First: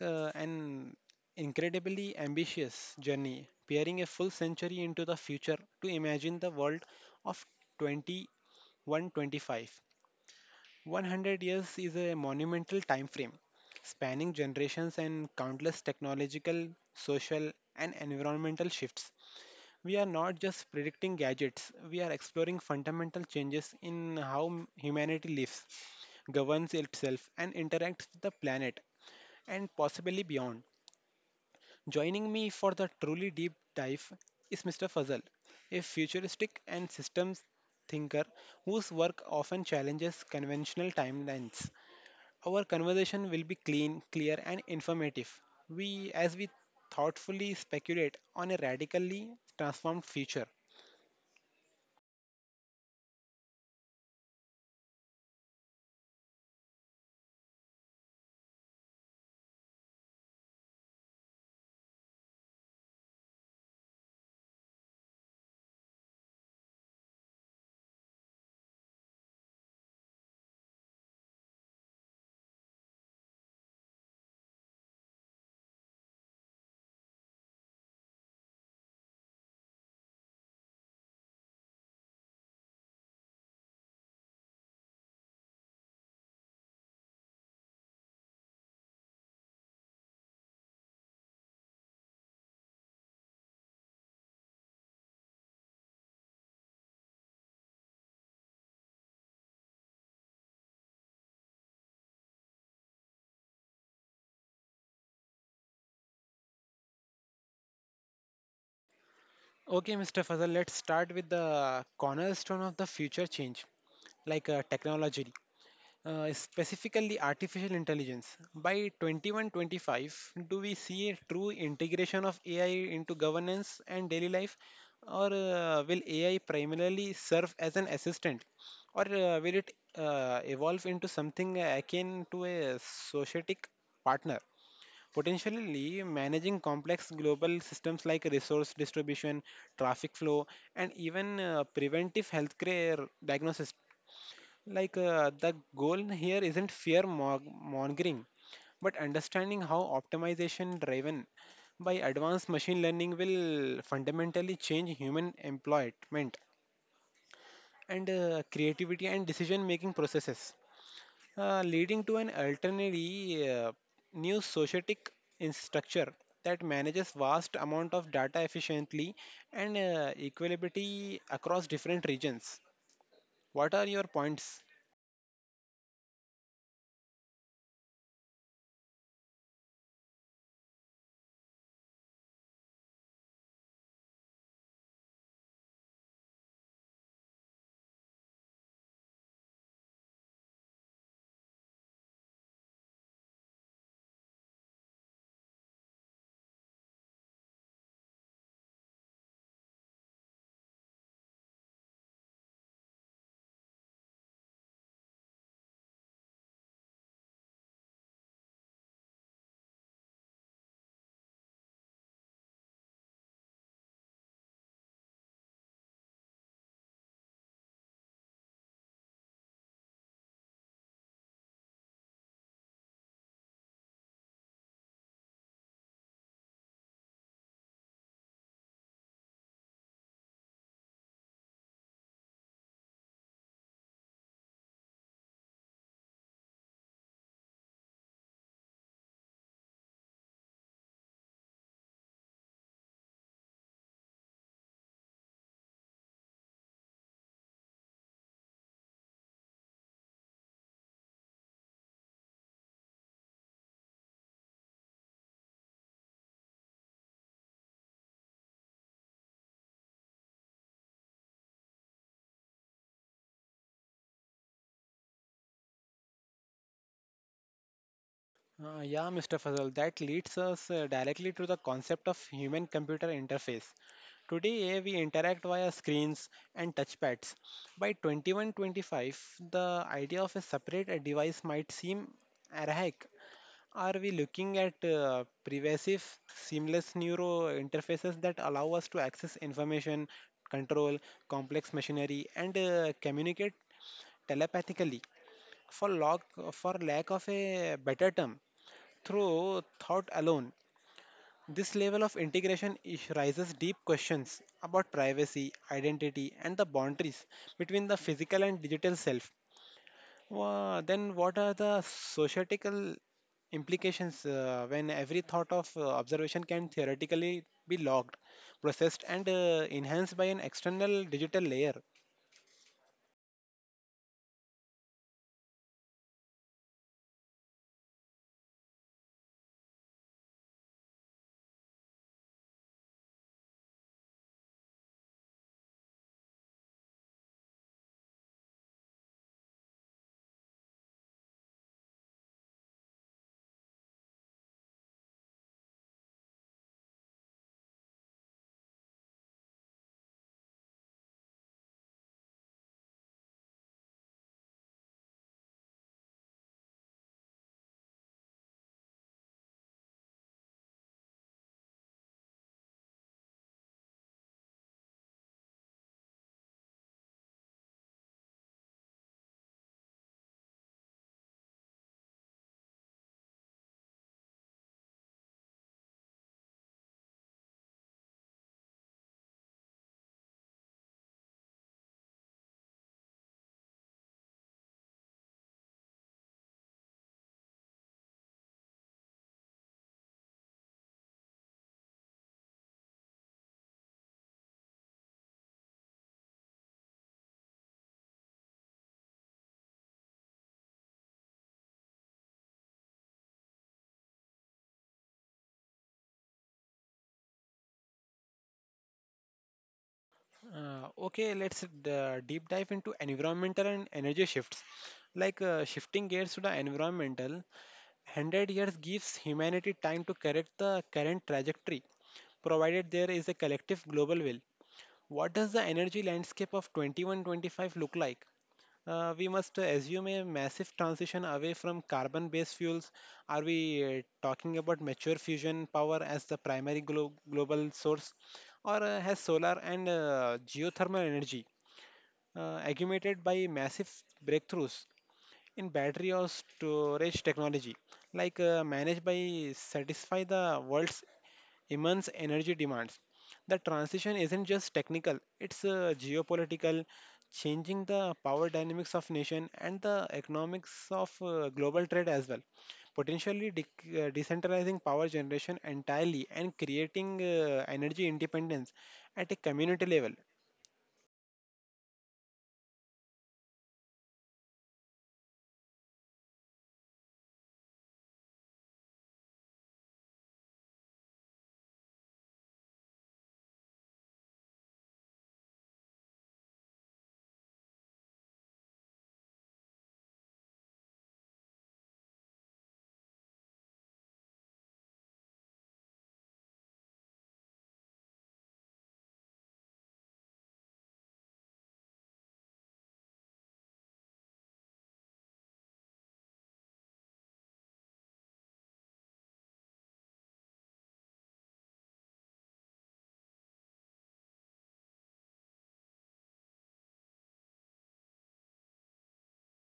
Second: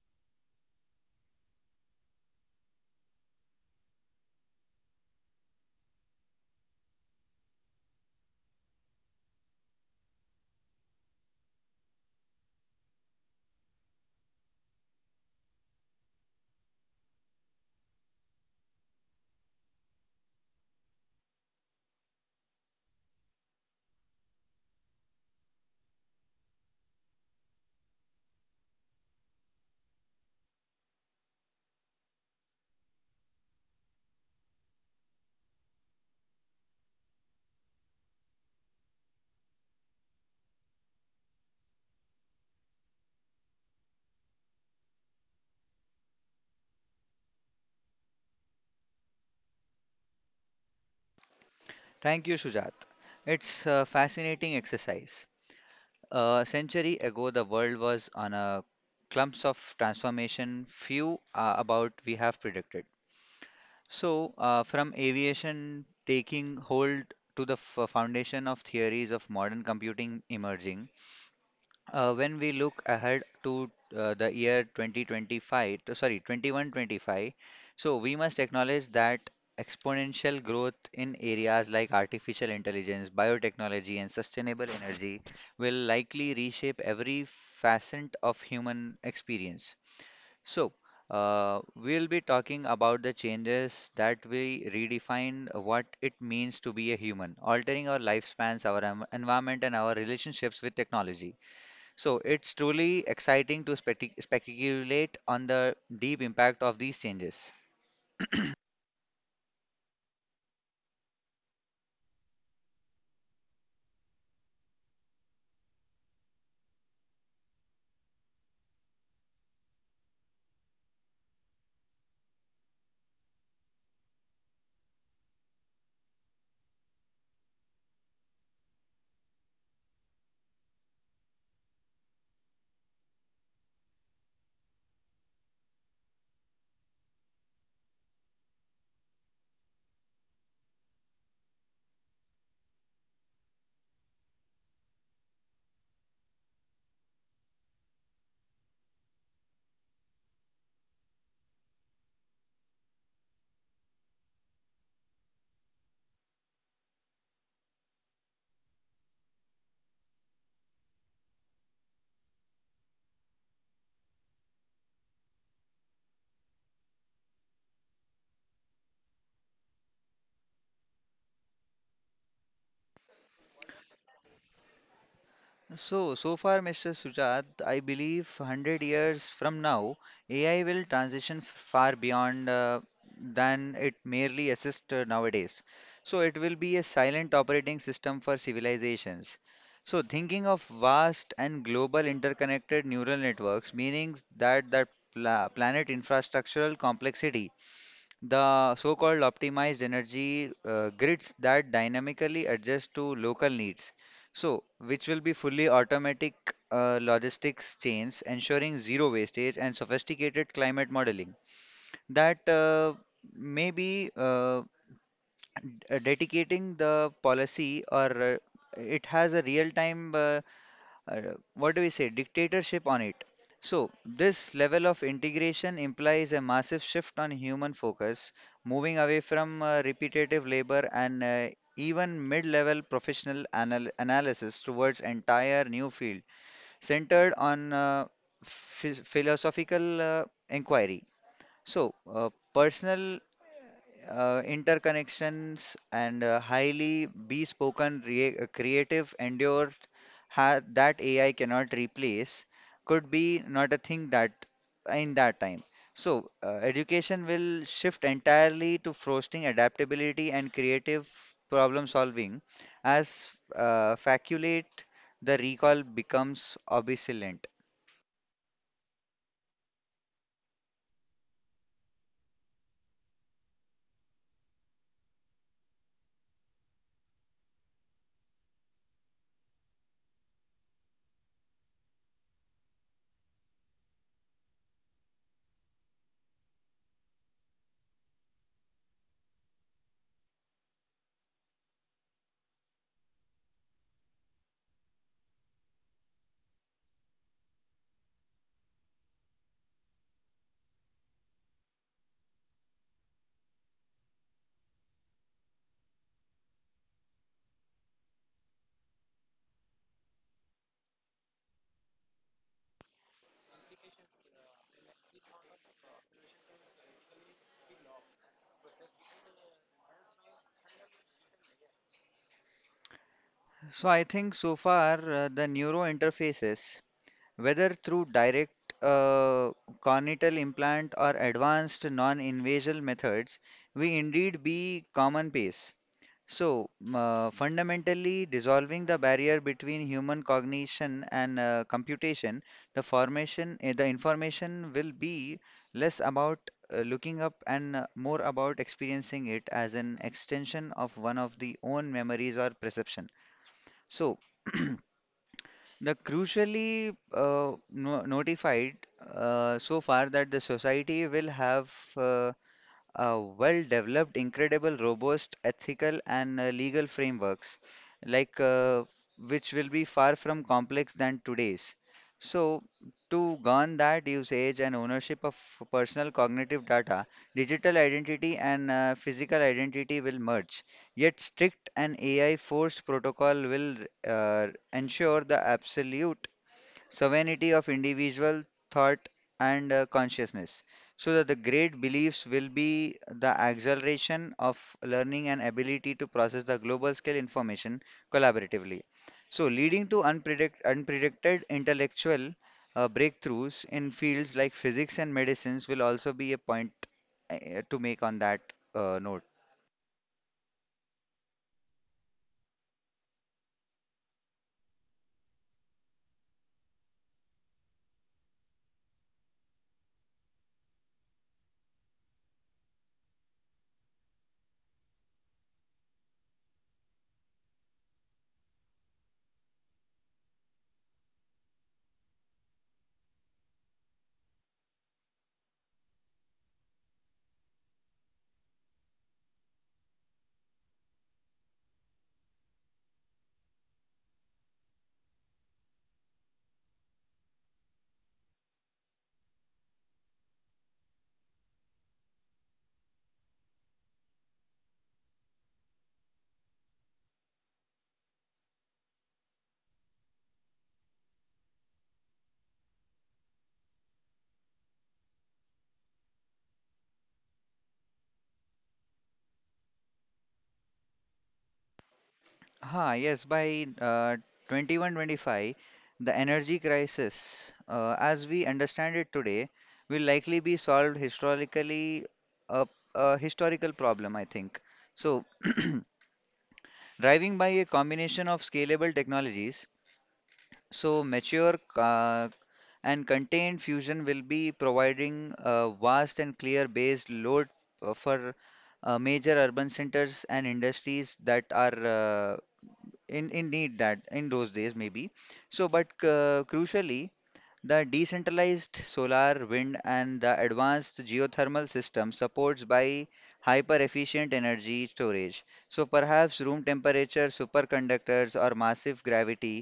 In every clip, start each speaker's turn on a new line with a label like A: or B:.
A: an incredibly ambitious journey, peering a full century into the future to imagine the world of 2125. 100 years is a monumental time frame, spanning generations and countless technological, social, and environmental shifts. We are not just predicting gadgets, we are exploring fundamental changes in how humanity lives, governs itself, and interacts with the planet, and possibly beyond. Joining me for the truly deep dive is Mr. Fazal, a futuristic and systems thinker whose work often challenges conventional timelines. Our conversation will be clean, clear, and informative. As we thoughtfully speculate on a radically transformed future.
B: Thank you, Shujat. It's a fascinating exercise. A century ago, the world was on a clumps of transformation few about we have predicted. From aviation taking hold to the foundation of theories of modern computing emerging, when we look ahead to the year 2025, sorry, 2125, so we must acknowledge that exponential growth in areas like artificial intelligence, biotechnology, and sustainable energy will likely reshape every facet of human experience. So, we'll be talking about the changes that we redefine what it means to be a human, altering our lifespans, our environment, and our relationships with technology. So it's truly exciting to speculate on the deep impact of these changes.
A: Okay, Mr. Fazal, let's start with the cornerstone of the future change, like technology. Specifically artificial intelligence. By 2125, do we see a true integration of AI into governance and daily life, or will AI primarily serve as an assistant, or will it evolve into something akin to a societic partner? Potentially managing complex global systems like resource distribution, traffic flow, and even preventive healthcare diagnosis, like the goal here isn't mongering, but understanding how optimization driven by advanced machine learning will fundamentally change human employment, and creativity, and decision making processes, leading to an alternately new societic in structure that manages vast amount of data efficiently and equability across different regions. What are your points?
B: So far, Mr. Sujat, I believe 100 years from now, AI will transition far beyond than it merely assists nowadays. So it will be a silent operating system for civilizations. So thinking of vast and global interconnected neural networks, meaning that the planet infrastructural complexity. The so-called optimized energy grids that dynamically adjust to local needs. So, which will be fully automatic logistics chains, ensuring zero wastage and sophisticated climate modeling. That may be d- Dedicating the policy or it has a real-time uh, what do we say, dictatorship on it. So, this level of integration implies a massive shift on human focus, moving away from repetitive labor and even mid level professional analysis towards entire new field centered on philosophical inquiry. Personal interconnections and highly bespoken creative endure that AI cannot replace could be not a thing that in that time. So education will shift entirely to fostering adaptability and creative problem solving as facultate the recall becomes obsolete.
A: Yeah, Mr. Fazal, that leads us directly to the concept of human computer interface. Today, we interact via screens and touchpads. By 2125, the idea of a separate device might seem archaic. Are we looking at pervasive, seamless neuro interfaces that allow us to access information, control complex machinery, and communicate telepathically? For, log, for lack of a better term, through thought alone, this level of integration raises deep questions about privacy, identity, and the boundaries between the physical and digital self. What are the societal implications when every thought of observation can theoretically be logged, processed, and enhanced by an external digital layer?
B: So I think so far, the neuro interfaces, whether through direct uh, corneal implant or advanced non-invasive methods, we indeed be commonplace. So, fundamentally dissolving the barrier between human cognition and computation, the information will be less about looking up and more about experiencing it as an extension of one of the own memories or perception. So, the crucially no notified so far that the society will have uh, well developed, incredible, robust, ethical, and legal frameworks, like which will be far from complex than today's. So, to govern that usage and ownership of personal cognitive data, digital identity and physical identity will merge. Yet, strict and AI forced protocol will uh, ensure the absolute sovereignty of individual thought and consciousness. So that the great beliefs will be the acceleration of learning and ability to process the global scale information collaboratively. So, leading to unpredicted intellectual breakthroughs in fields like physics and medicines will also be a point to make on that note.
A: Okay, let's deep dive into environmental and energy shifts. Like shifting gears to the environmental, 100 years gives humanity time to correct the current trajectory, provided there is a collective global will. What does the energy landscape of 2125 look like? We must assume a massive transition away from carbon based fuels. Are we talking about mature fusion power as the primary global source, or has solar and geothermal energy augmented by massive breakthroughs in battery or storage technology, like managed by satisfy the world's immense energy demands? The transition isn't just technical; it's geopolitical, changing the power dynamics of nation and the economics of global trade as well. Potentially decentralizing power generation entirely and creating energy independence at a community level.
B: Ha, yes, by 2125, the energy crisis, as we understand it today, will likely be solved historically, a, a historical problem, I think. So, driving by a combination of scalable technologies, so mature and contained fusion will be providing a vast and clear based load for major urban centers and industries that are in need that in those days maybe. But crucially the decentralized solar wind and the advanced geothermal system supports by hyper efficient energy storage, so perhaps room temperature superconductors or massive gravity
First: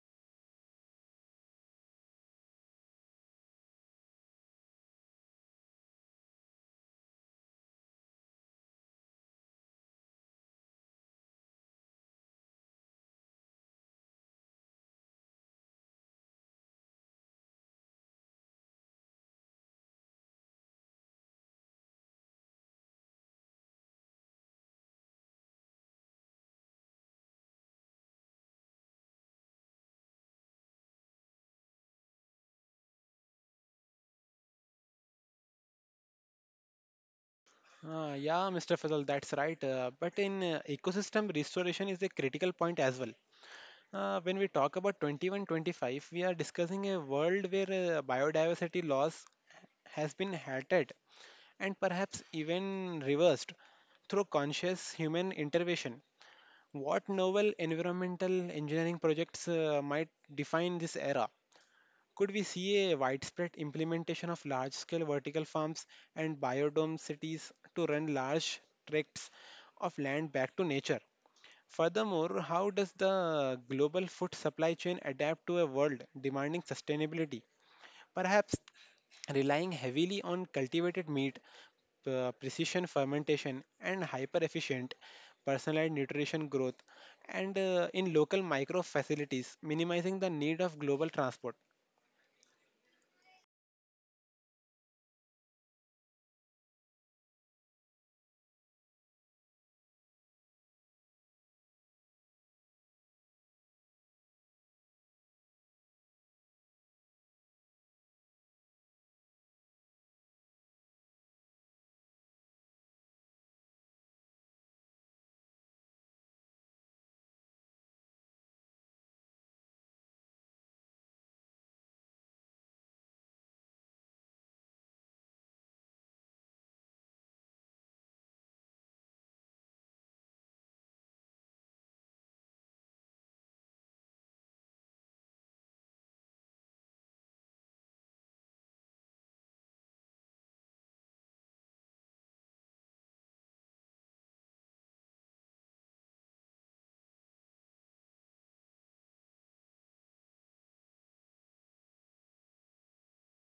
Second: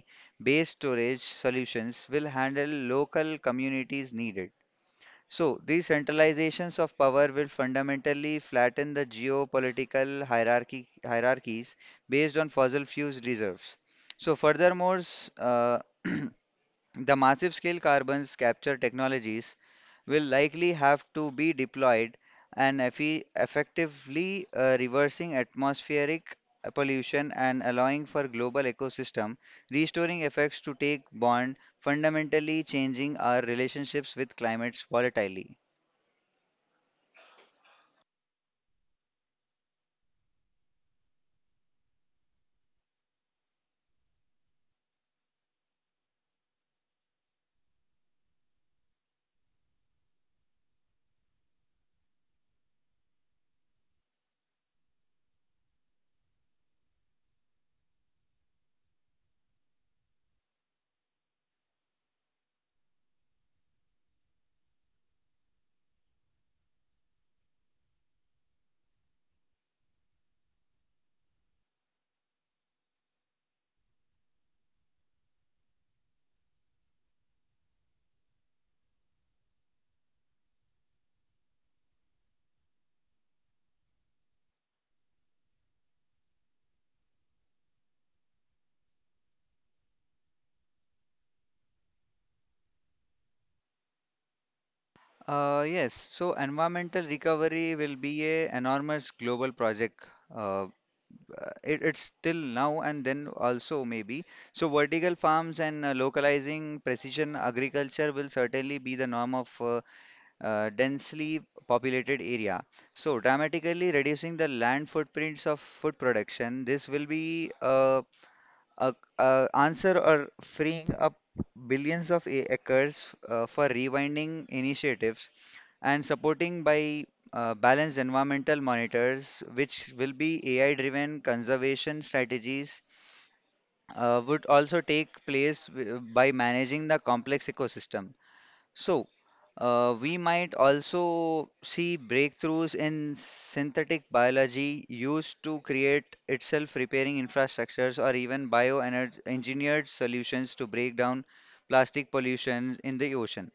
B: based storage solutions will handle local communities needed. So, these centralizations of power will fundamentally flatten the geopolitical hierarchies based on fossil fuels reserves. So, furthermore, the massive scale carbon capture technologies will likely have to be deployed and effectively reversing atmospheric pollution and allowing for global ecosystem restoring effects to take bond, fundamentally changing our relationships with climates volatilely.
A: Yeah, Mr. Fazal, that's right. But in Ecosystem restoration is a critical point as well. When we talk about 2125, we are discussing a world where biodiversity loss has been halted and perhaps even reversed through conscious human intervention. What novel environmental engineering projects might define this era? Could we see a widespread implementation of large scale vertical farms and biodome cities to run large tracts of land back to nature? Furthermore, how does the global food supply chain adapt to a world demanding sustainability? Perhaps relying heavily on cultivated meat, precision fermentation, and hyper efficient personalized nutrition growth, and in local micro facilities, minimizing the need of global transport.
B: Yes, so environmental recovery will be a enormous global project. Uh, it's till now and then also maybe. So vertical farms and localizing precision agriculture will certainly be the norm of densely populated area. So dramatically reducing the land footprints of food production. This will be a, a answer or freeing up billions of acres for rewinding initiatives and supporting by balanced environmental monitors, which will be AI-driven conservation strategies, would also take place by managing the complex ecosystem. So, we might also see breakthroughs in synthetic biology used to create itself repairing infrastructures or even bioengineered solutions to break down plastic pollution in the ocean.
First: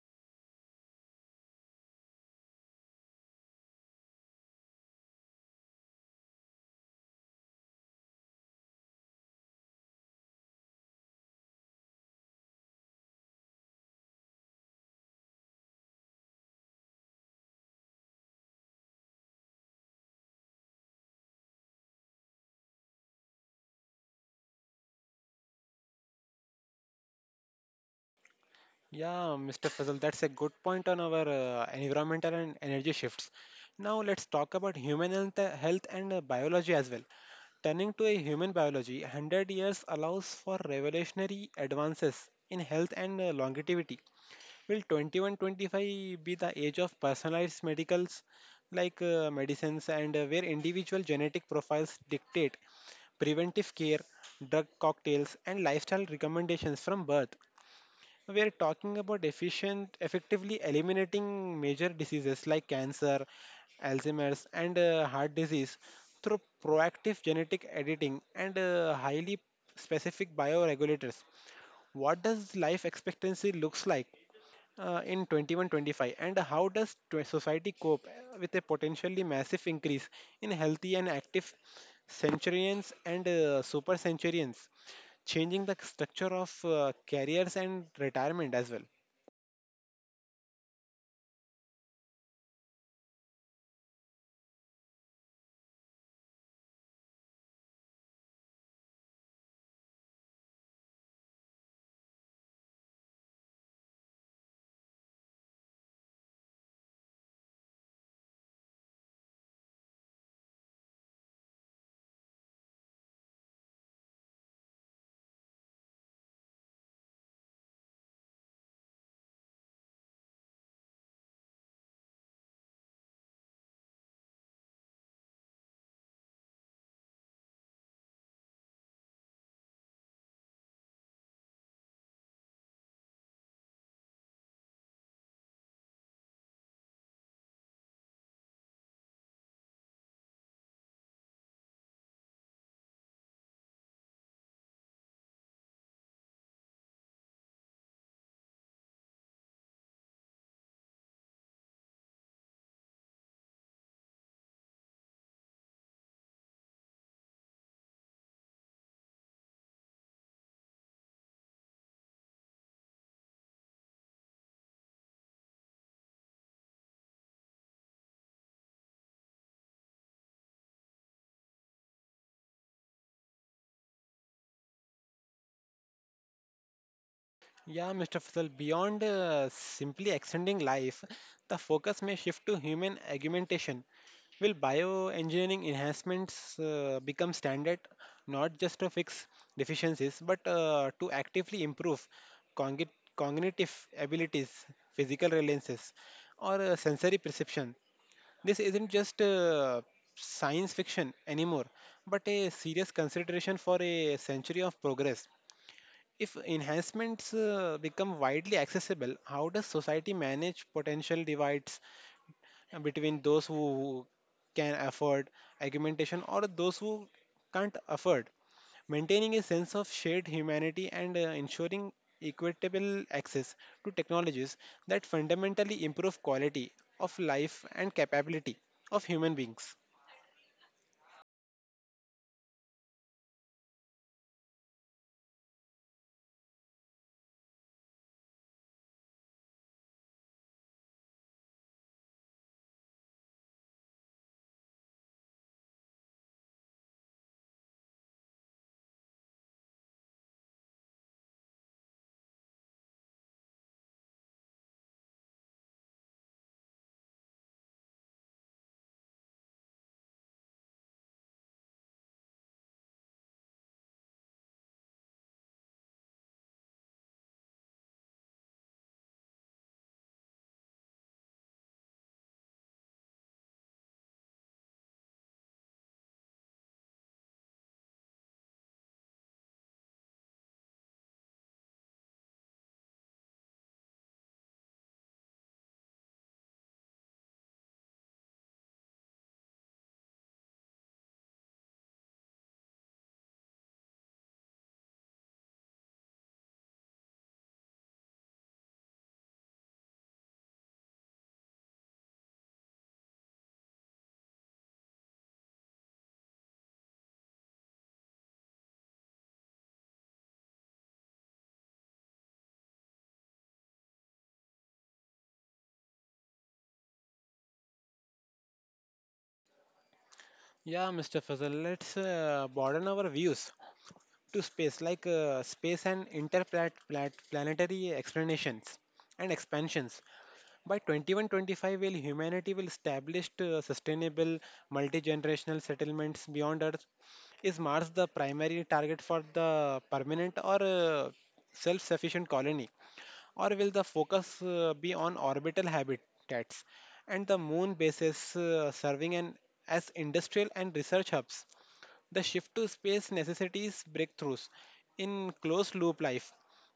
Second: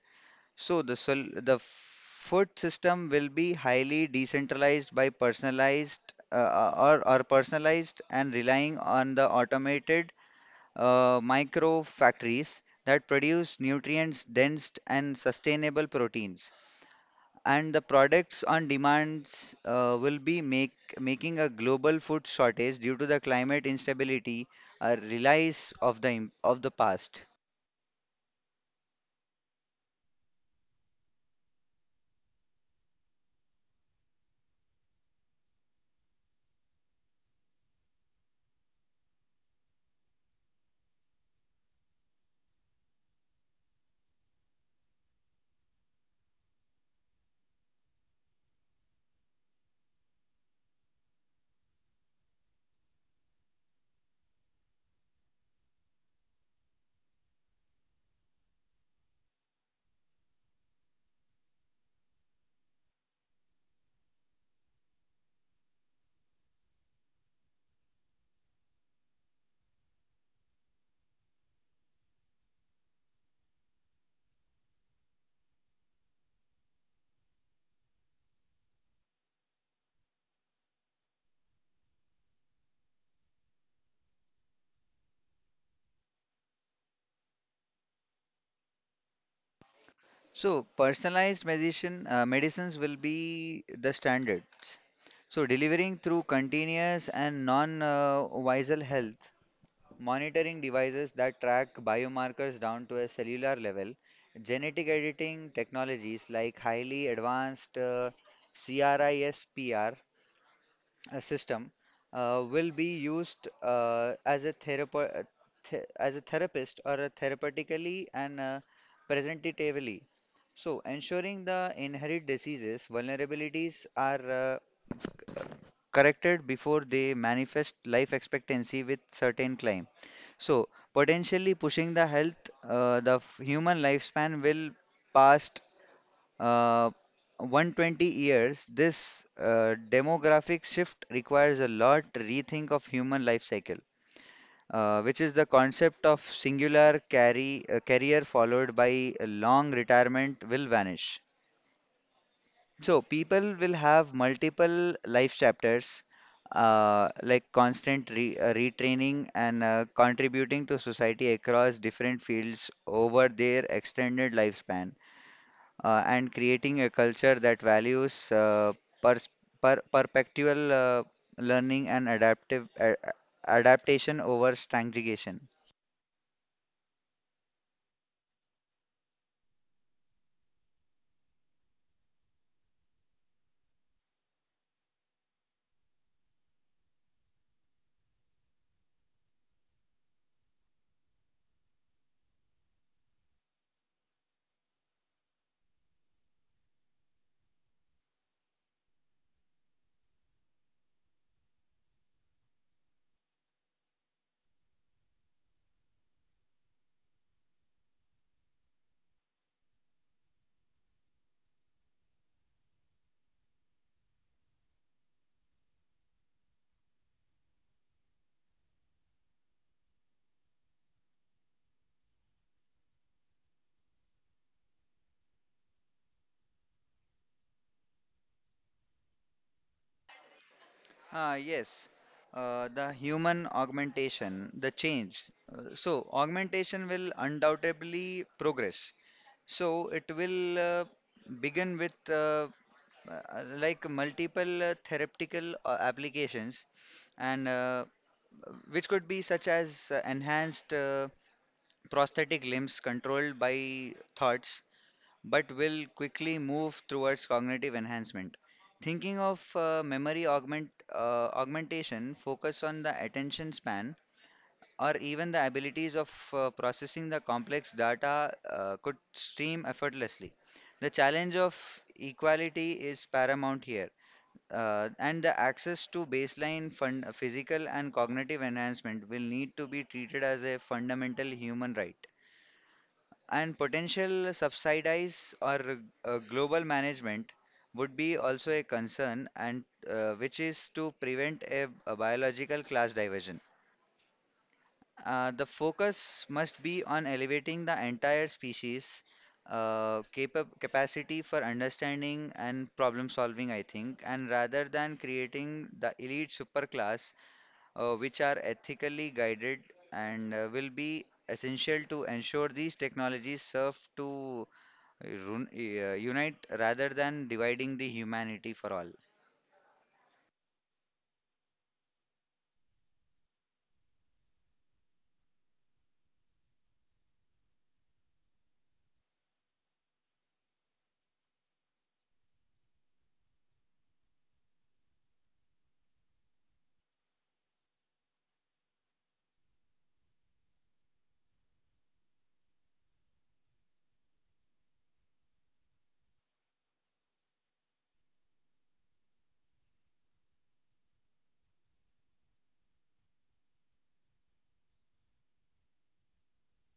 B: So, the food system will be highly decentralized by personalized or personalized and relying on the automated micro factories that produce nutrients dense and sustainable proteins and the products on demands will be making a global food shortage due to the climate instability a relies of the of the past.
A: Yeah, Mr. Fazal, that's a good point on our environmental and energy shifts. Now, let's talk about human health, health and biology as well. Turning to a human biology, 100 years allows for revolutionary advances in health and longevity. Will 2125 be the age of personalized medicals, like medicines, and where individual genetic profiles dictate preventive care, drug cocktails, and lifestyle recommendations from birth? We are talking about efficient, effectively eliminating major diseases like cancer, Alzheimer's, and heart disease through proactive genetic editing and highly specific bioregulators. What does life expectancy looks like in 2125, and how does society cope with a potentially massive increase in healthy and active centurions and super centurions, changing the structure of careers and retirement as well?
B: So personalized medicines will be the standards, so delivering through continuous and non visceral health monitoring devices that track biomarkers down to a cellular level. Genetic editing technologies like highly advanced CRISPR system will be used as a therapist or a therapeutically and presentatively. So, ensuring the inherent diseases vulnerabilities are uh, corrected before they manifest life expectancy with certain claims. So, potentially pushing the human lifespan will past uh, 120 years. This demographic shift requires a lot rethink of human life cycle, which is the concept of singular career followed by a long retirement will vanish. So people will have multiple life chapters, like constant re retraining and contributing to society across different fields over their extended lifespan, and creating a culture that values pers per perpetual learning and adaptive adaptation over stagnation.
A: Yeah, Mr. Faisal, beyond simply extending life, the focus may shift to human augmentation. Will bioengineering enhancements become standard, not just to fix deficiencies, but to actively improve cogni- cognitive abilities, physical reliances, or sensory perception? This isn't just science fiction anymore, but a serious consideration for a century of progress. If enhancements become widely accessible, how does society manage potential divides between those who can afford augmentation or those who can't afford? Maintaining a sense of shared humanity and ensuring equitable access to technologies that fundamentally improve quality of life and capability of human beings.
B: Ah, yes, the human augmentation, the change. So, augmentation will undoubtedly progress. So, it will begin with like multiple therapeutical applications, and which could be such as enhanced prosthetic limbs controlled by thoughts but will quickly move towards cognitive enhancement. Thinking of memory augmentation, focus on the attention span, or even the abilities of processing the complex data could stream effortlessly. The challenge of equality is paramount here, and the access to baseline physical and cognitive enhancement will need to be treated as a fundamental human right. And potential subsidies or global management would be also a concern, and which is to prevent a biological class diversion. The focus must be on elevating the entire species capacity for understanding and problem solving, I think, and rather than creating the elite superclass, which are ethically guided and will be essential to ensure these technologies serve to unite rather than dividing the humanity for all.
A: Yeah, Mr. Fazal, let's broaden our views to space, like space and interplanetary explanations and expansions. By 2125, will humanity will establish sustainable multi-generational settlements beyond Earth? Is Mars the primary target for the permanent or self-sufficient colony, or will the focus be on orbital habitats and the moon bases as industrial and research hubs? The shift to space necessitates breakthroughs in closed loop life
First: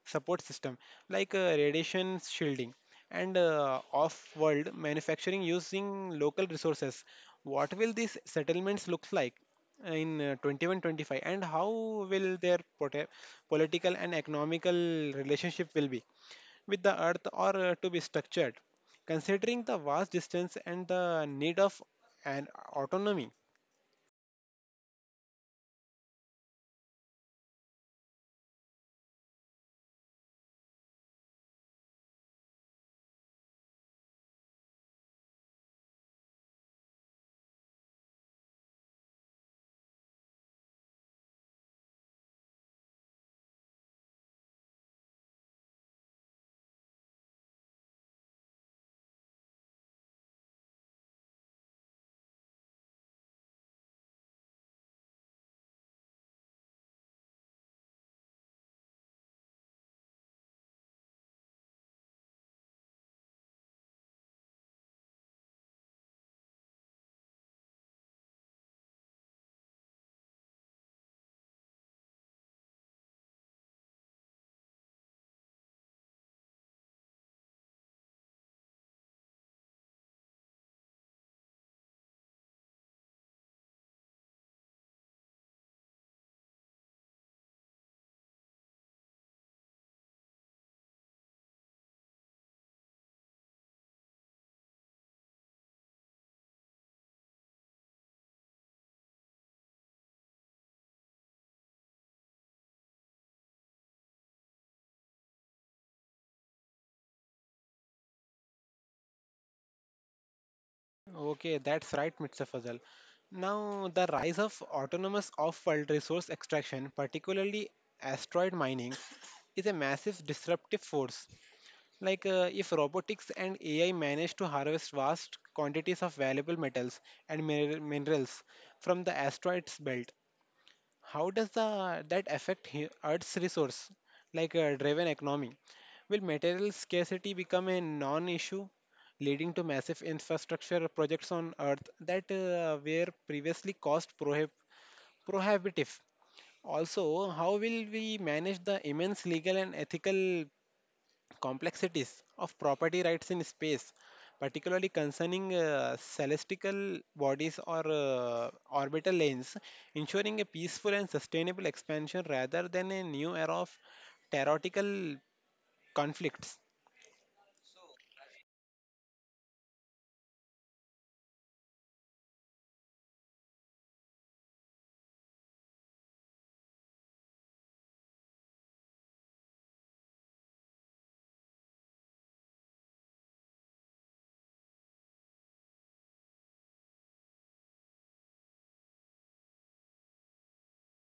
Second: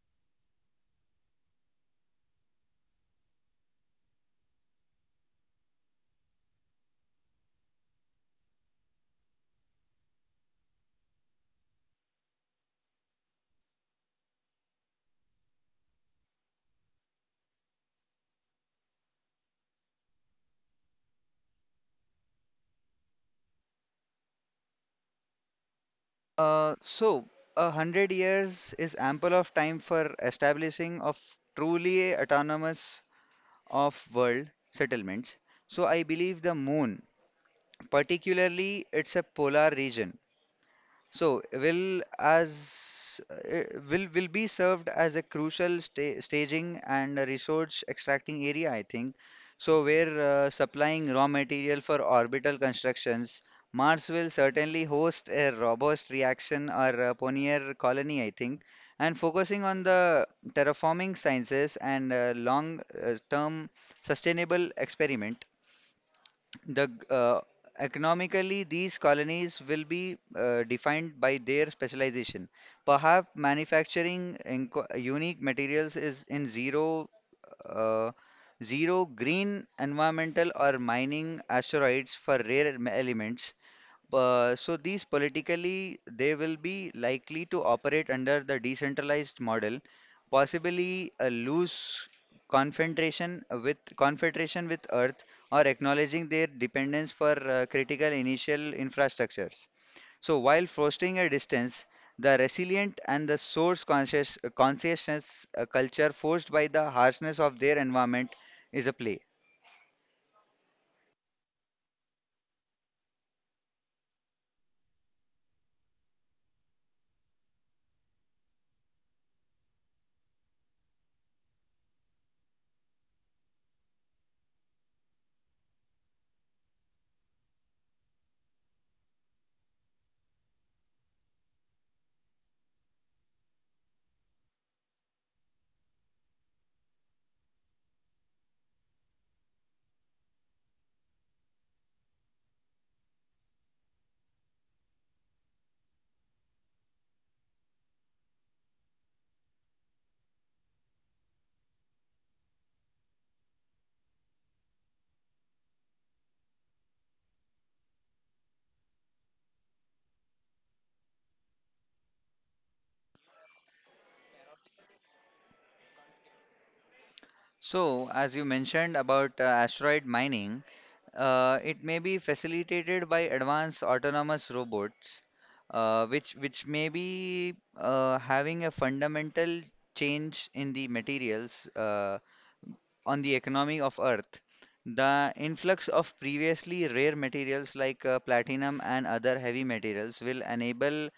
A: support system, like radiation shielding and off world manufacturing using local resources. What will these settlements look like in 2125, and how will their political and economical relationship will be with the earth, or to be structured considering the vast distance and the need of an autonomy?
B: So, a hundred years is ample of time for establishing of truly autonomous of world settlements. So, I believe the moon, particularly it's a polar region, So will as uh, will be served as a crucial staging and a resource extracting area, I think. So where supplying raw material for orbital constructions, Mars will certainly host a robust reaction or a pioneer colony, I think. And focusing on the terraforming sciences and long-term sustainable experiment. The Economically, these colonies will be defined by their specialization. Perhaps manufacturing unique materials is in uh, zero green environmental or mining asteroids for rare elements. So these politically, they will be likely to operate under the decentralized model, possibly a loose confederation with Earth, or acknowledging their dependence for critical initial infrastructures. So while fostering a distance, the resilient and the source conscious consciousness culture forced by the harshness of their environment is a play.
A: Okay, that's right, Mr. Fazal. Now, the rise of autonomous off-world resource extraction, particularly asteroid mining, is a massive disruptive force. Like, if robotics and AI manage to harvest vast quantities of valuable metals and minerals from the asteroids belt, how does the that affect Earth's resource, like a driven economy? Will material scarcity become a non-issue, leading to massive infrastructure projects on Earth that were previously prohibitive? Also, how will we manage the immense legal and ethical complexities of property rights in space, particularly concerning celestial bodies or orbital lanes, ensuring a peaceful and sustainable expansion rather than a new era of terrorical conflicts?
B: So as you mentioned about asteroid mining. It may be facilitated by advanced autonomous robots, which may be having a fundamental change in the materials on the economy of Earth. The influx of previously rare materials like platinum and other heavy materials will enable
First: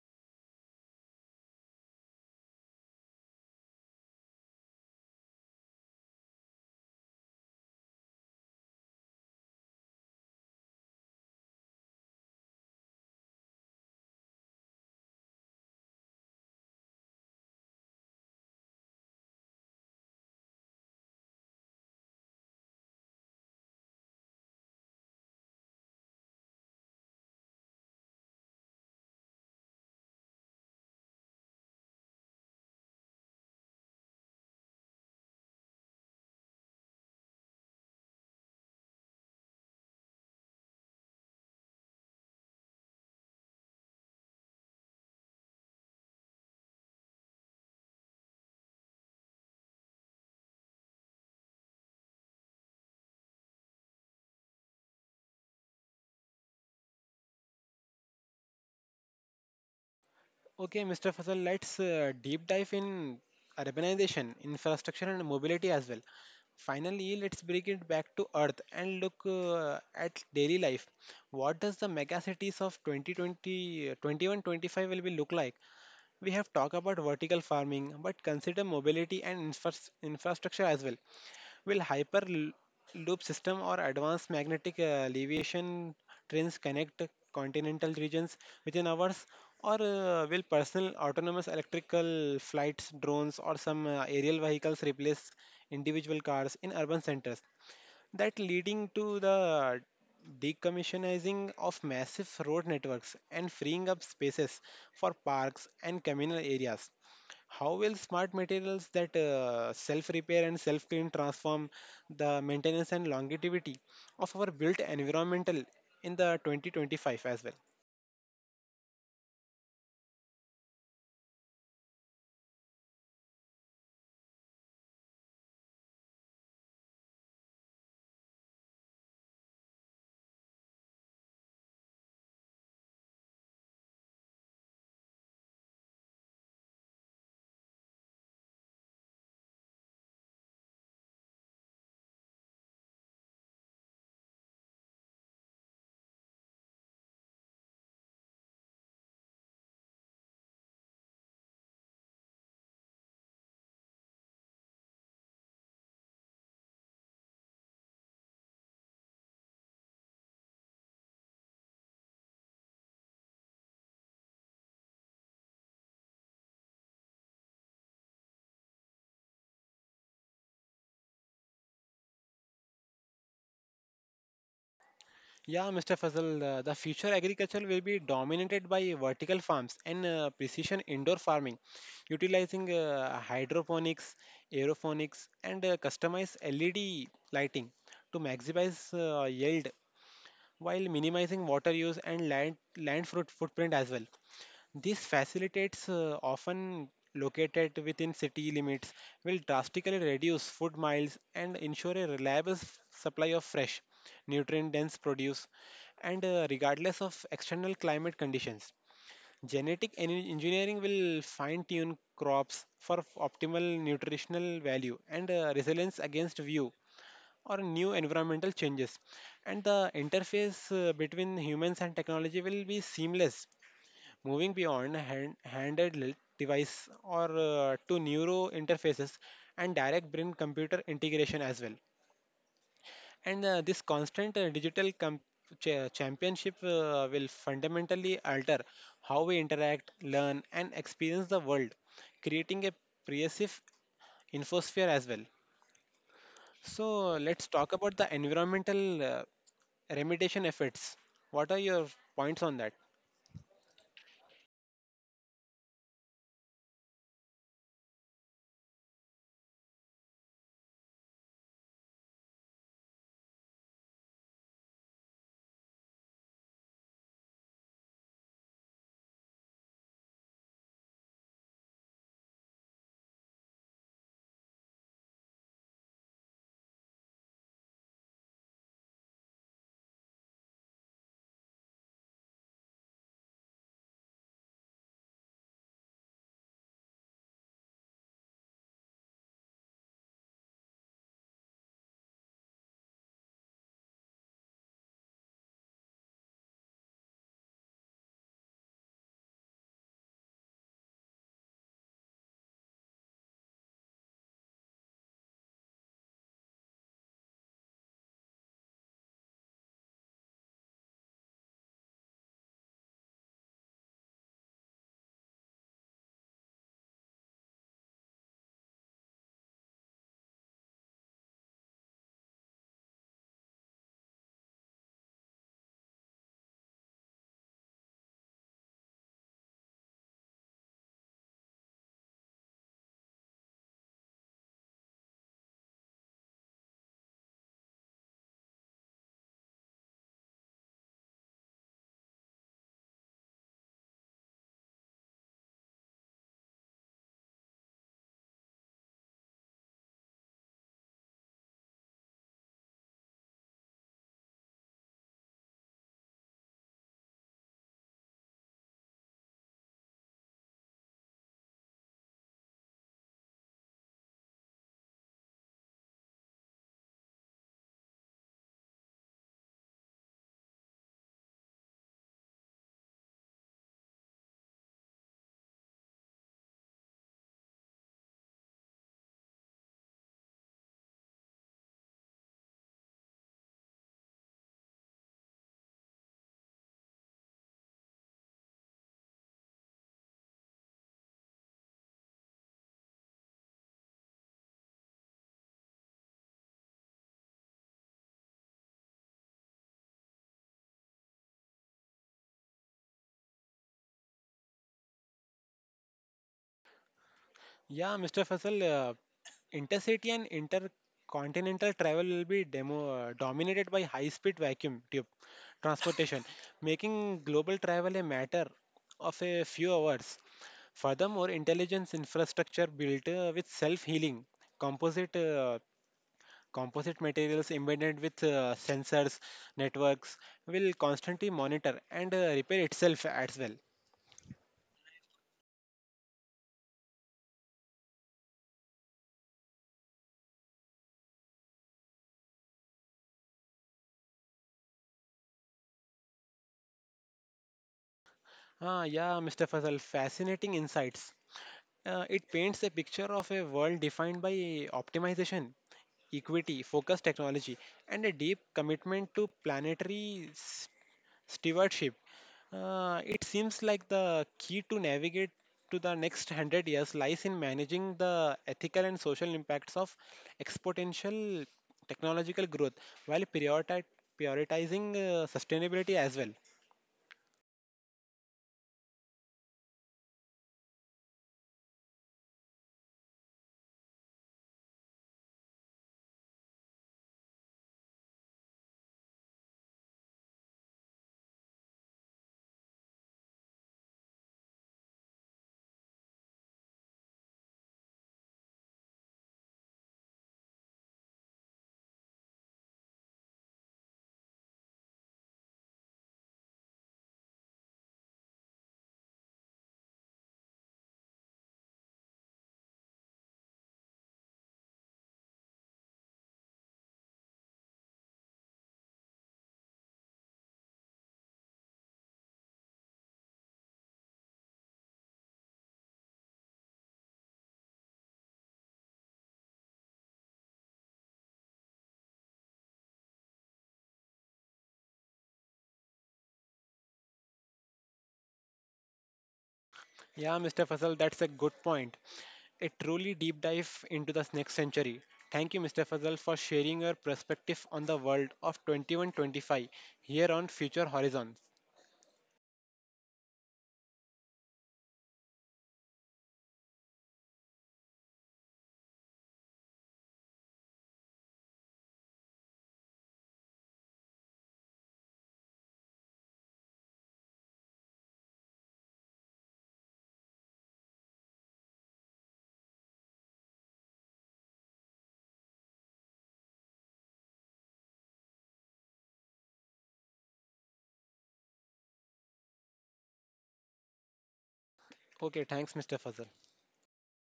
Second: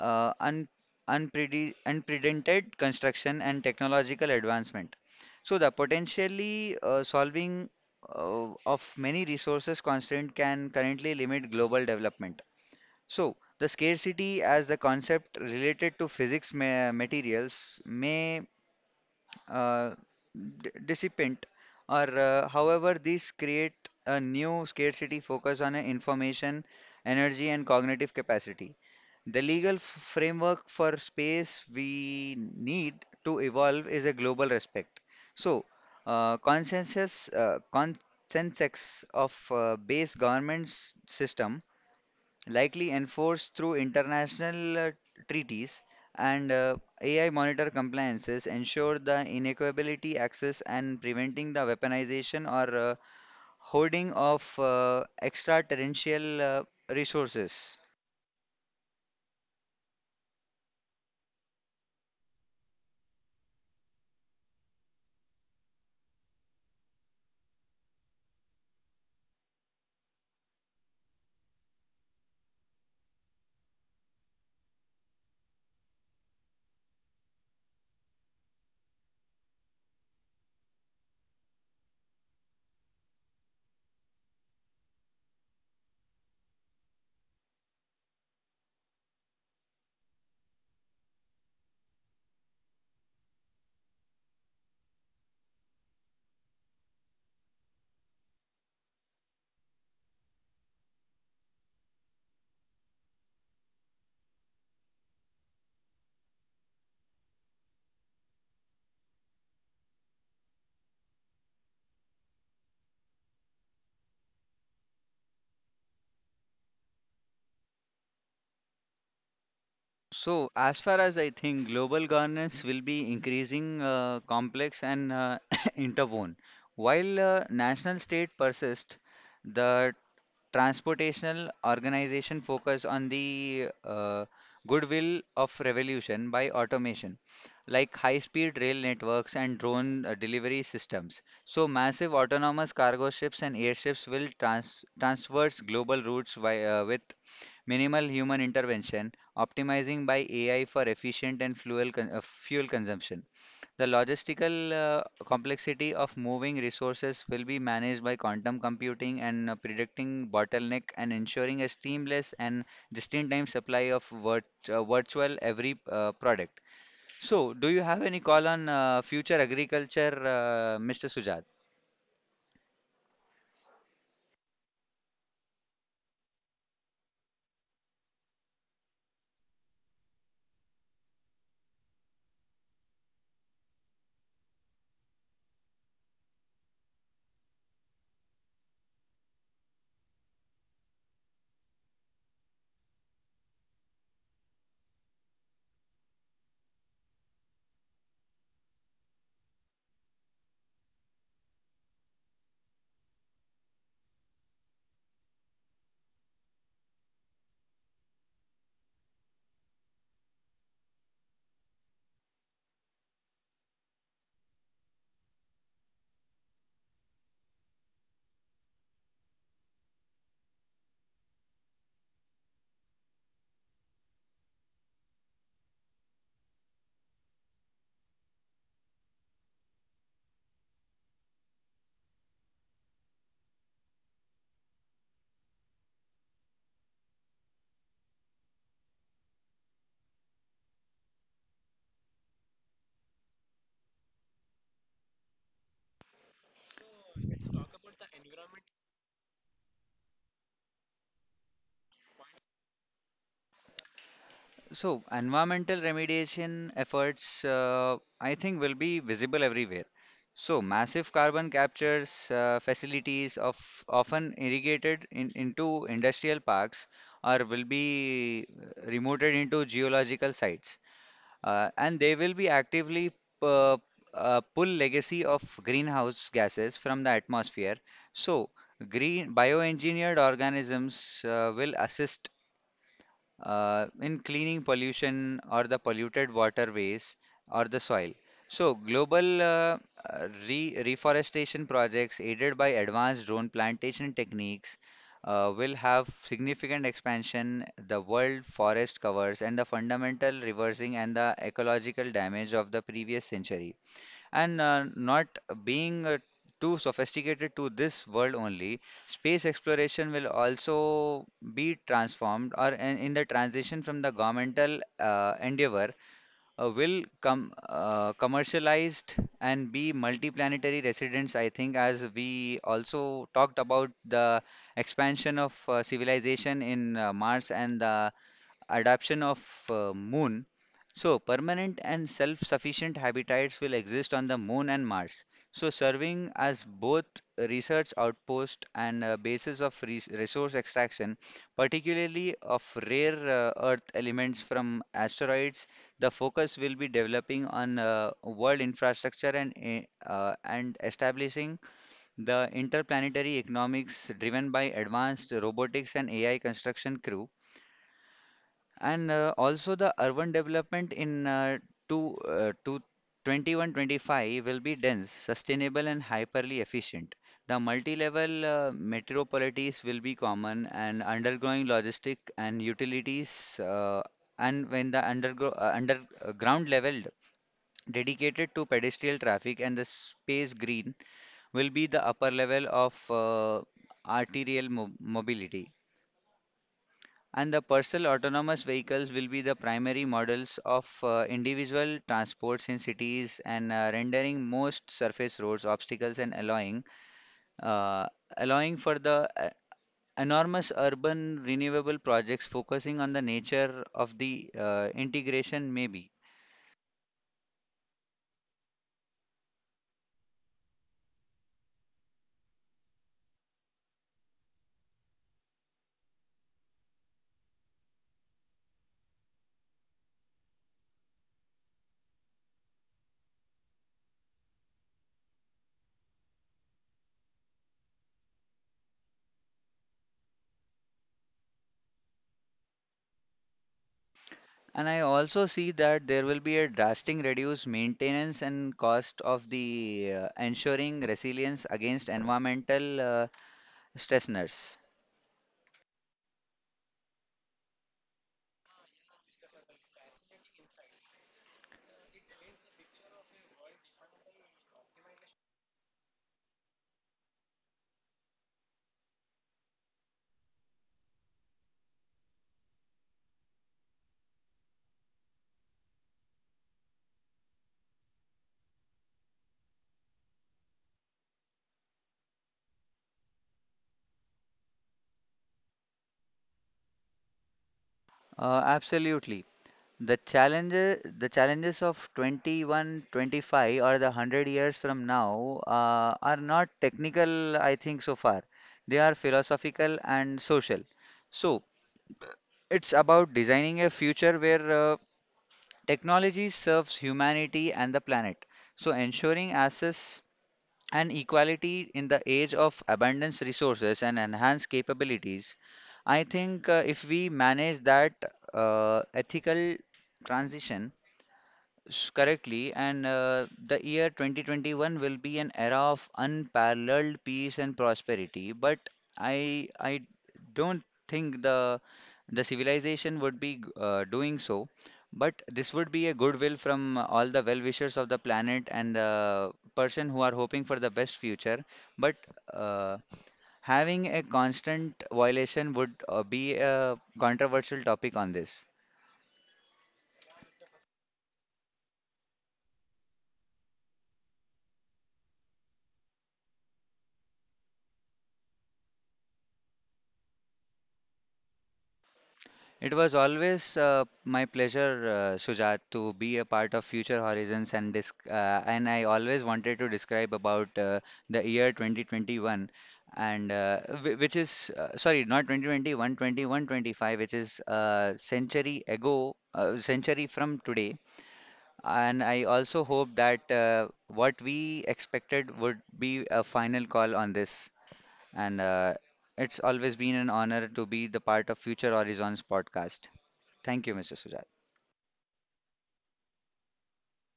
B: uh, un, unprecedented construction and technological advancement. So the potentially solving of many resources constraint can currently limit global development. So the scarcity as the concept related to physics materials may uh, dissipant or however these create a new scarcity focus on information, energy and cognitive capacity. The legal framework for space we need to evolve is a global respect. So consensus of base governance system likely enforced through international treaties and AI monitor compliances, ensure the inequality access and preventing the weaponization or hoarding of extraterrestrial resources.
A: Okay, Mr. Fasal, let's deep dive in urbanization, infrastructure, and mobility as well. Finally, let's bring it back to Earth and look at daily life. What does the megacities of 2020, 25 will be look like? We have talked about vertical farming, but consider mobility and infrastructure as well. Will hyperloop system or advanced magnetic leviation trains connect continental regions within hours, or will personal autonomous electrical flights, drones, or some aerial vehicles replace individual cars in urban centers, that leading to the decommissioning of massive road networks and freeing up spaces for parks and communal areas? How will smart materials that self repair and self clean transform the maintenance and longevity of our built environmental in the 2025 as well?
B: So, as far as I think, global governance will be increasing complex and interwoven. While national state persist, the transportational organization focus on the goodwill of revolution by automation, like high-speed rail networks and drone delivery systems. So massive autonomous cargo ships and airships will transverse global routes with minimal human intervention, optimizing by AI for efficient and fuel consumption. The logistical complexity of moving resources will be managed by quantum computing and predicting bottleneck and ensuring a seamless and just-in-time supply of virtual every product. So, do you have any call on future agriculture, Mr. Sujat?
A: Yeah, Mr. Fazal, the future agriculture will be dominated by vertical farms and precision indoor farming, utilizing hydroponics, aeroponics, and customized LED lighting to maximize yield while minimizing water use and land fruit footprint as well. These facilitates often located within city limits will drastically reduce food miles and ensure a reliable supply of fresh, nutrient dense produce and regardless of external climate conditions. Genetic engineering will fine tune crops for optimal nutritional value and resilience against view or new environmental changes. And the interface between humans and technology will be seamless, moving beyond handheld device or to neuro interfaces and direct brain computer integration as well. And this constant digital championship will fundamentally alter how we interact, learn, and experience the world, creating a pervasive infosphere as well. So let's talk about the environmental remediation efforts. What are your points on that?
B: So, environmental remediation efforts, I think, will be visible everywhere. So, massive carbon captures facilities of often irrigated into industrial parks or will be remoted into geological sites, and they will be actively uh, pull legacy of greenhouse gases from the atmosphere. So, green bioengineered organisms will assist in cleaning pollution or the polluted waterways or the soil. So, global re reforestation projects aided by advanced drone plantation techniques will have significant expansion, the world forest covers, and the fundamental reversing and the ecological damage of the previous century and not being too sophisticated to this world only space exploration will also be transformed or in the transition from the governmental endeavor will come commercialized and be multiplanetary residents. I think, as we also talked about the expansion of civilization in Mars and the adaptation of moon. So permanent and self-sufficient habitats will exist on the moon and Mars, so serving as both research outpost and basis of resource extraction, particularly of rare earth elements from asteroids. The focus will be developing on world infrastructure and and establishing the interplanetary economics driven by advanced robotics and AI construction crew. And also the urban development in two, uh, two, 2125 will be dense, sustainable and hyperly efficient. The multi-level metropolities will be common and undergoing logistic and utilities and when the underground level dedicated to pedestrian traffic and the space green will be the upper level of arterial mo mobility. And the personal autonomous vehicles will be the primary models of individual transports in cities and rendering most surface roads obstacles and uh, allowing for the enormous urban renewable projects focusing on the nature of the integration maybe.
A: Yeah, Mr. Faisal, intercity and intercontinental travel will be dominated by high speed vacuum tube transportation, making global travel a matter of a few hours. Furthermore, intelligence infrastructure built with self healing, composite. Uh, composite materials embedded with sensors networks will constantly monitor and repair itself as well.
B: And I also see that there will be a drastic reduced maintenance and cost of the ensuring resilience against environmental stressors.
A: Ah, yeah, Mr. Fazal, fascinating insights. It paints a picture of a world defined by optimization, equity, focused technology, and a deep commitment to planetary stewardship. It seems like the key to navigate to the next 100 years lies in managing the ethical and social impacts of exponential technological growth while prioritizing sustainability as well.
B: Absolutely. The challenges of 21, 25, or the 100 years from now are not technical, I think, so far. They are philosophical and social. So it's about designing a future where technology serves humanity and the planet. So ensuring access and equality in the age of abundance resources and enhanced capabilities. I think if we manage that ethical transition, correctly, and the year 2021 will be an era of unparalleled peace and prosperity. But I don't think the civilization would be doing so. But this would be a goodwill from all the well-wishers of the planet and the person who are hoping for the best future. But uh, having a constant violation would be a controversial topic on this.
A: Yeah, Mr. Fasal, that's a good point. A truly deep dive into the next century. Thank you, Mr. Fazal, for sharing your perspective on the world of 2125 here on Future Horizons.
B: It was always my pleasure, Shujat, to be a part of Future Horizons, and disc and I always wanted to describe about the year 2021, and which is sorry, not 2021, 2125, which is a century ago, century from today. And I also hope that what we expected would be a final call on this, and it's always been an honor to be the part of Future Horizons podcast. Thank you, Mr. Sujat.
A: Okay, thanks, Mr. Fazal.